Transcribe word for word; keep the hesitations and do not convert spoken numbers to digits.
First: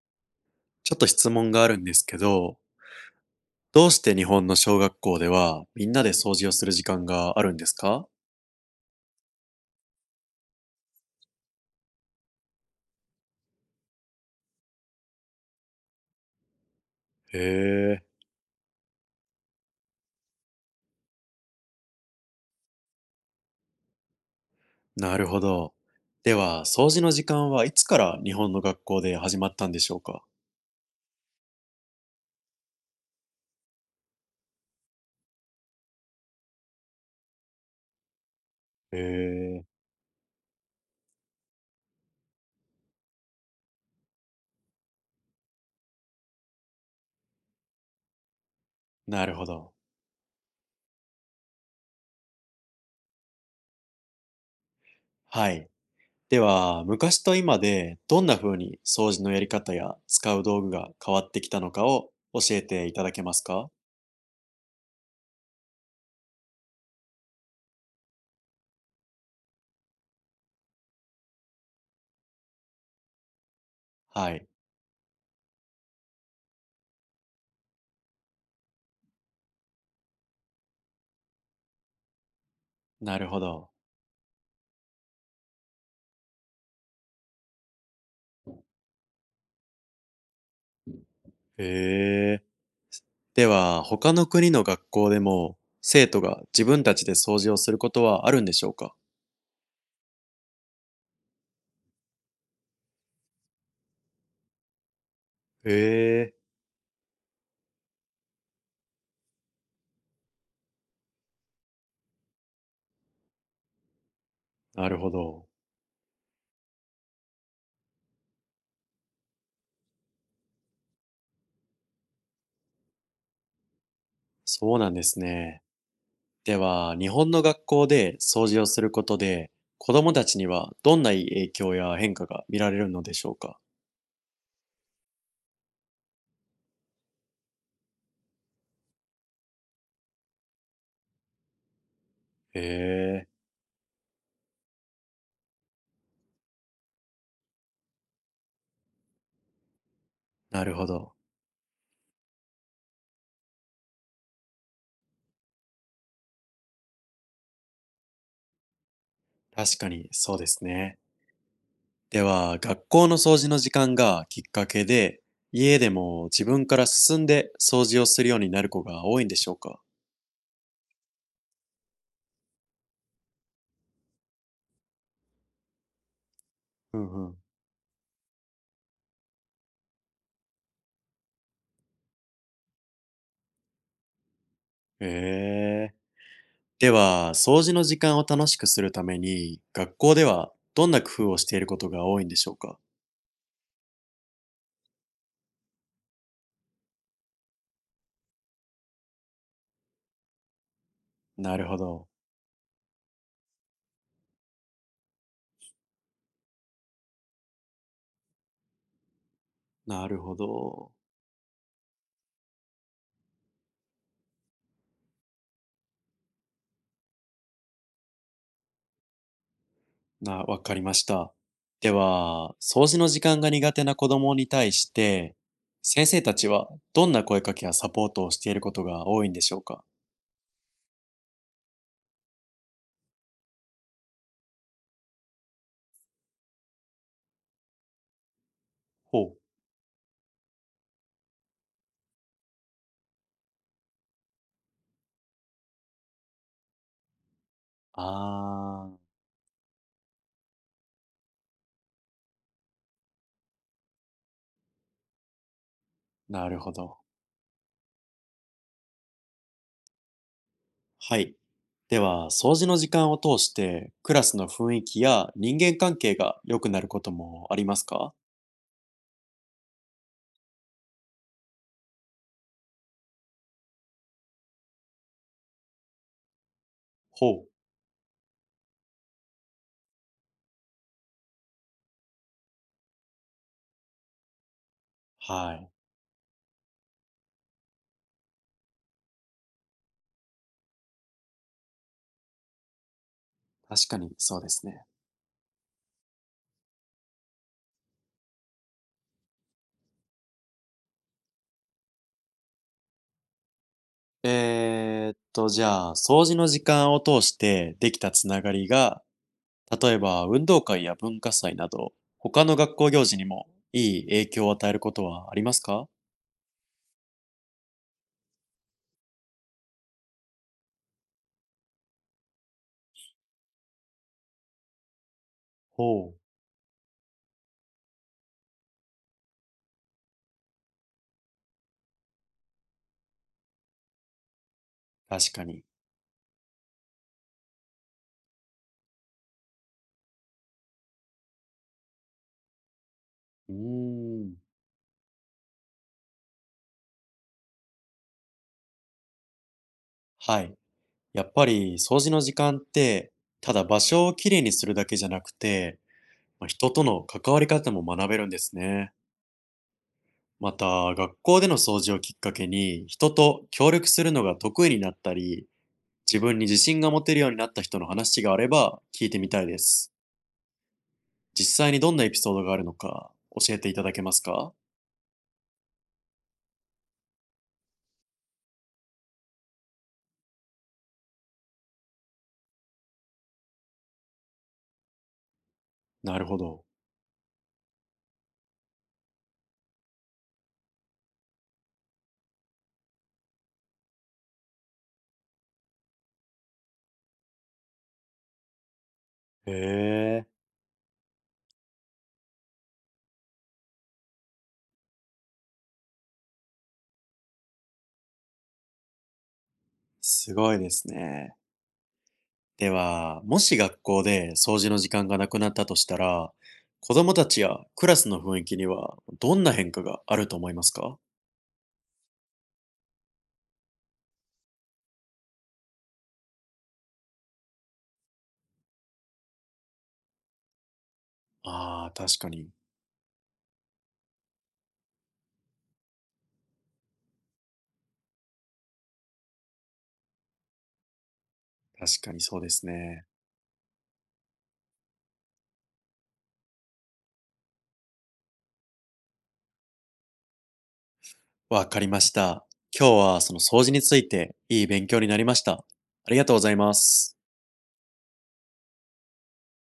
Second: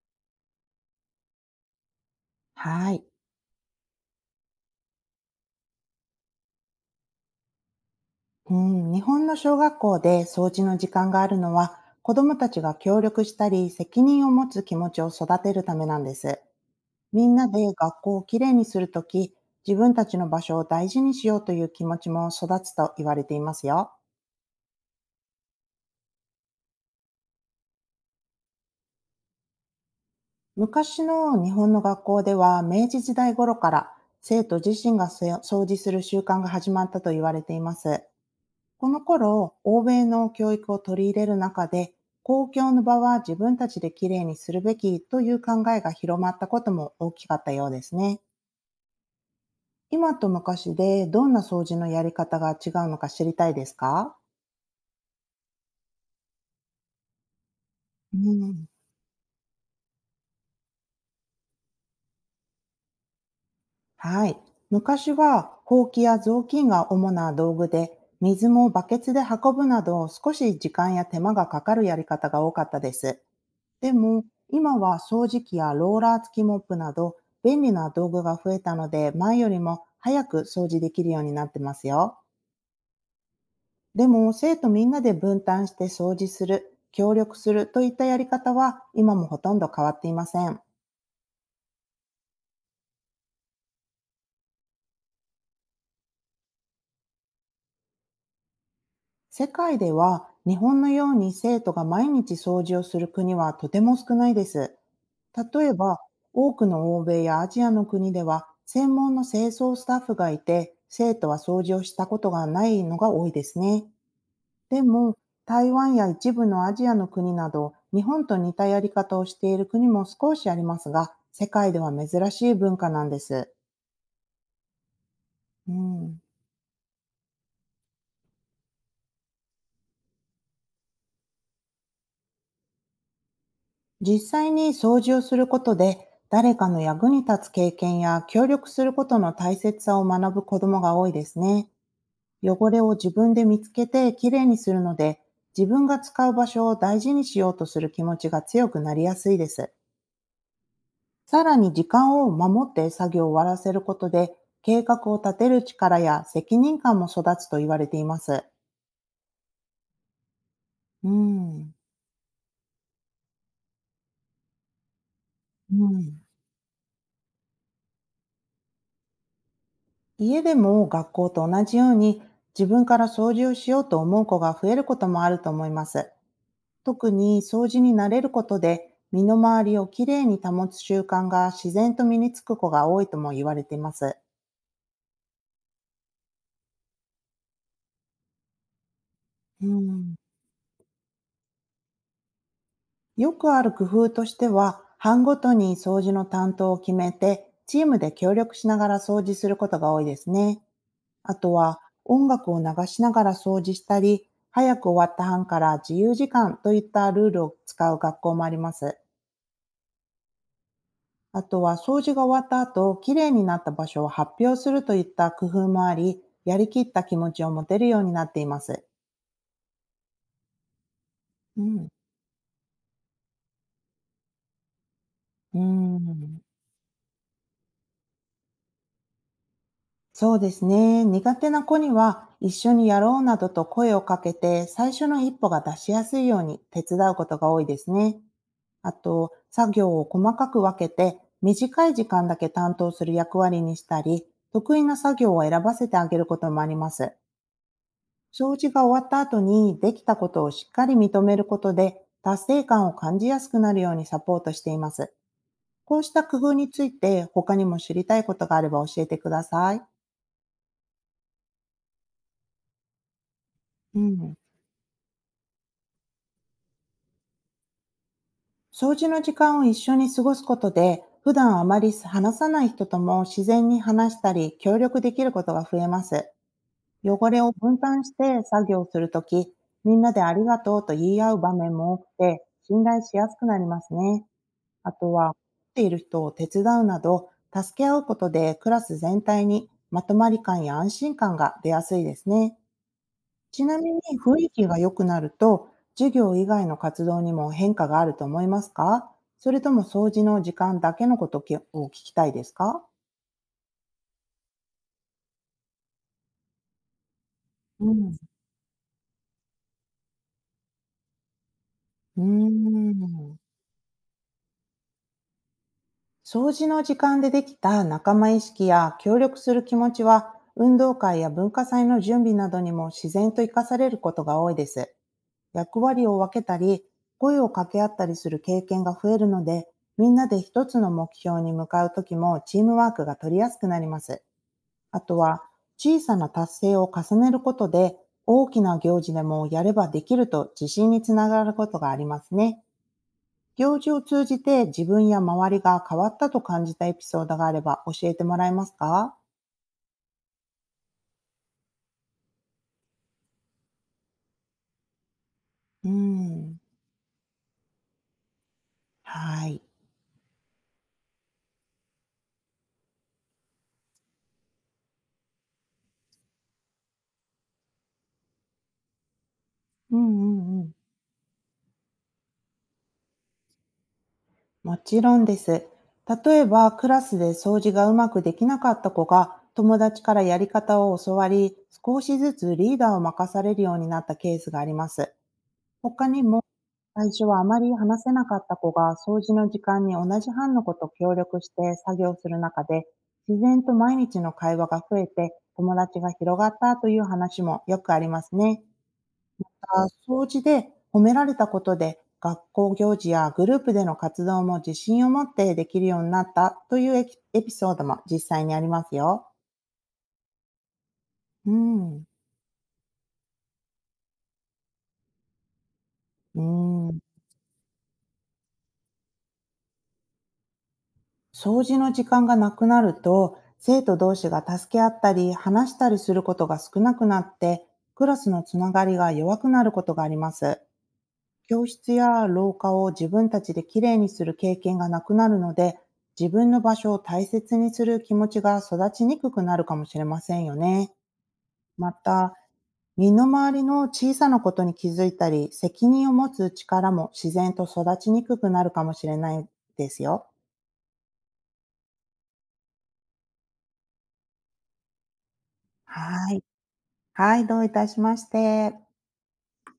ちょっと質問があるんですけど、はい。どうして日本の小学校ではみんなで掃除をする時間があるんですか？うん、日本の小学校で掃除の時間があるのは、子どもたちが協力したり、責任を持つ気持ちを育てるためなんです。みんへなで学え、校をきれいにするとき、自分たちの場所を大事にしようという気持ちも育つと言われていますよ。なるほど。では、掃除の時間はいつから日本の学校で始まったんでしょうか？昔の日本の学校では、明治時代頃から生徒自身がせ掃除する習慣が始まったと言われています。こへの頃、え、欧米の教育を取り入れる中で、公共の場は自分たちできれいにするべきという考えが広まったことも大きかったようですね。なるほど。今と昔でどんな掃除のやり方が違うのか知りたいですか？はい。では、昔と今でうどんな風ん。に掃除のやり方や使う道具が変わってきたのかを教えていただけますか？はい。昔は、ほうきや雑巾が主な道具で、水もバケツで運ぶなど少し時間や手間がかかるやり方が多かったです。でも、はい。今は掃除機やローラー付きモップなど便利な道具が増えたので、前よりも早く掃除できるようになってますよ。なるほど。でも、生徒みんなで分担して掃除する、協力するといったやり方は今もほとんど変わっていません。へえ。では、他の国の学校でも、生徒が自分たちで掃除をすることはあるんでしょうか？世界では日本のように生徒が毎日掃除をする国はとても少ないです。例えへば、え、多くの欧米やアジアの国では専門の清掃スタッフがいて、生徒は掃除をしたことがないのが多いですね。でなるほも、ど。台湾や一部のアジアの国など、日本と似たやり方をしている国も少しありますが、世界では珍しい文化なんです。そうなんですね。うん。では、日本の学校で掃除をすることで、子供たちにはどんな影響や変化が見られるのでしょうか？実際に掃除をすることで、誰かの役に立つ経験や協力することの大切さを学ぶ子どもが多いですね。へ汚れを自え、分で見つけてきれいにするので、自分が使う場所を大事にしようとする気持ちが強くなりやすいです。なるほど。さらに時間を守って作業を終わらせることで、計画を立てる力や責任感も育つと言われています。確かにそうですね。うん。では、学校の掃除の時間がきっかけで、家うでん。も自分から進んで掃除をするようになる子が多いんでしょうか？家でも学校と同じように自分から掃除をしようと思う子が増えることもあると思います。う特んうん。に掃除に慣れることで身の回りをきれいに保つ習慣が自然と身につく子が多いとも言われています。へえ。では、掃除の時間を楽しくするために、う学校ん、ではどんな工夫をしていることが多いんでしょうか？よくある工夫としては、班ごとに掃除の担当を決めて、チームで協力しながら掃除することが多いですね。あとなるほはど。音楽を流しながら掃除したり、早く終わった班から自由時間といったルールを使う学校もあります。なるほど。あとは掃除が終わった後、きれいになった場所を発表するといった工夫もあり、やりきった気持ちを持てるようになっています。な、わかりました。うん。では、掃除の時間が苦手な子供に対して、う先生たん。ちはどんな声かけやサポートをしていることが多いんでしょうか？そうですね。苦手な子には一緒にやろうなどと声をかけて、最初の一歩が出しやすいように手伝うことが多いですね。あと、ほう。作業を細かく分けて、短い時間だけ担当する役割にしたり、得意な作業を選ばせてあげることもあります。あ掃除が終わっー、た後にできたことをしっかり認めることで、達成感を感じやすくなるようにサポートしています。こうした工な夫るにほついど。て他にも知りたいことがあれば教えてください。はい。では、掃除の時間を通して、うクラん。スの雰囲気や人間関係が良くなることもありますか？掃除の時間を一緒に過ごすことで、普段あまり話さない人とも自然に話したり協力できることが増えます。汚れほう。を分担して作業するとき、みんなでありがとうと言い合う場面も多くて、信頼しやすくなりますね。あとは、はい。困っている人を手伝うなど、助け合うことでクラス全体にまとまり感や安心感が出やすいですね。ちな確みかににそ雰う囲で気すがね。良くなると、授業以外の活動にも変化があると思いますか？それとも掃除の時間だけのことを聞きたいですか？えーっと、じゃあ、掃除の時間を通してうできたん。つながりが、例えば運動会や文化祭など、う他の学校ー行事にもん。いい影響を与えることはありますか？掃除の時間でできた仲間意識や協力する気持ちは、運動会や文化祭の準備などにも自然と活かされることが多いです。役割ほをう、分けたり、声を掛け合ったりする経験が増えるので、みんなで一つの目標に向かうときもチームワークが取りやすくなります。あと確は、かに。小さな達成を重ねることで、大きな行事でもやればできると自信につながることがありますね。う行事をー通じん。て自分や周りが変わったと感じたエピソードがあれば教えてもらえますか？はい。やっぱり掃除の時間って、ただ場所をきれいにするだけじゃなくて、うーまあん。人との関わり方も学べるんですね。はい。また、学校での掃除をきっかけに、人と協力するのが得意になったり、自分に自信が持てるようになった人の話があれば聞いてみたいです。うんうんうん。実際にどんなエピソードがあるのか教えていただけますか？もちろんです。例えば、クラスで掃除がうまくできなかった子が、友達からやり方を教わり、少しずつリーダーを任されるようになったケースがあります。他なにるほもど。最初はあまり話せなかった子が掃除の時間に同じ班の子と協力して作業する中で、自然と毎日の会話が増えて友達が広がったという話もよくありますね。へあ、え、掃除で褒められたことで学校行事やグループでの活動も自信を持ってできるようになったというエピエピソードも実際にありますよ。すごいですね。うん。では、もし学校で掃除の時間がなくなったとしたら、う子ん。供たちやクラスの雰囲気にはどんな変化があると思いますか？掃除の時間がなくなると、生徒同士が助け合ったり、話したりすることが少なくなって、クラスのつながりが弱くなることがあります。教ああ室ー、確やかに。廊下を自分たちできれいにする経験がなくなるので、自分の場所を大切にする気持ちが育ちにくくなるかもしれませんよね。ま確かにた、そうですね。身の回りの小さなことに気づいたり、責任を持つ力も自然と育ちにくくなるかもしれないですよ。わかりました。今日はその掃除についていい勉強になりました。ありがはとうごい。ざいます。はい、どういたしまして。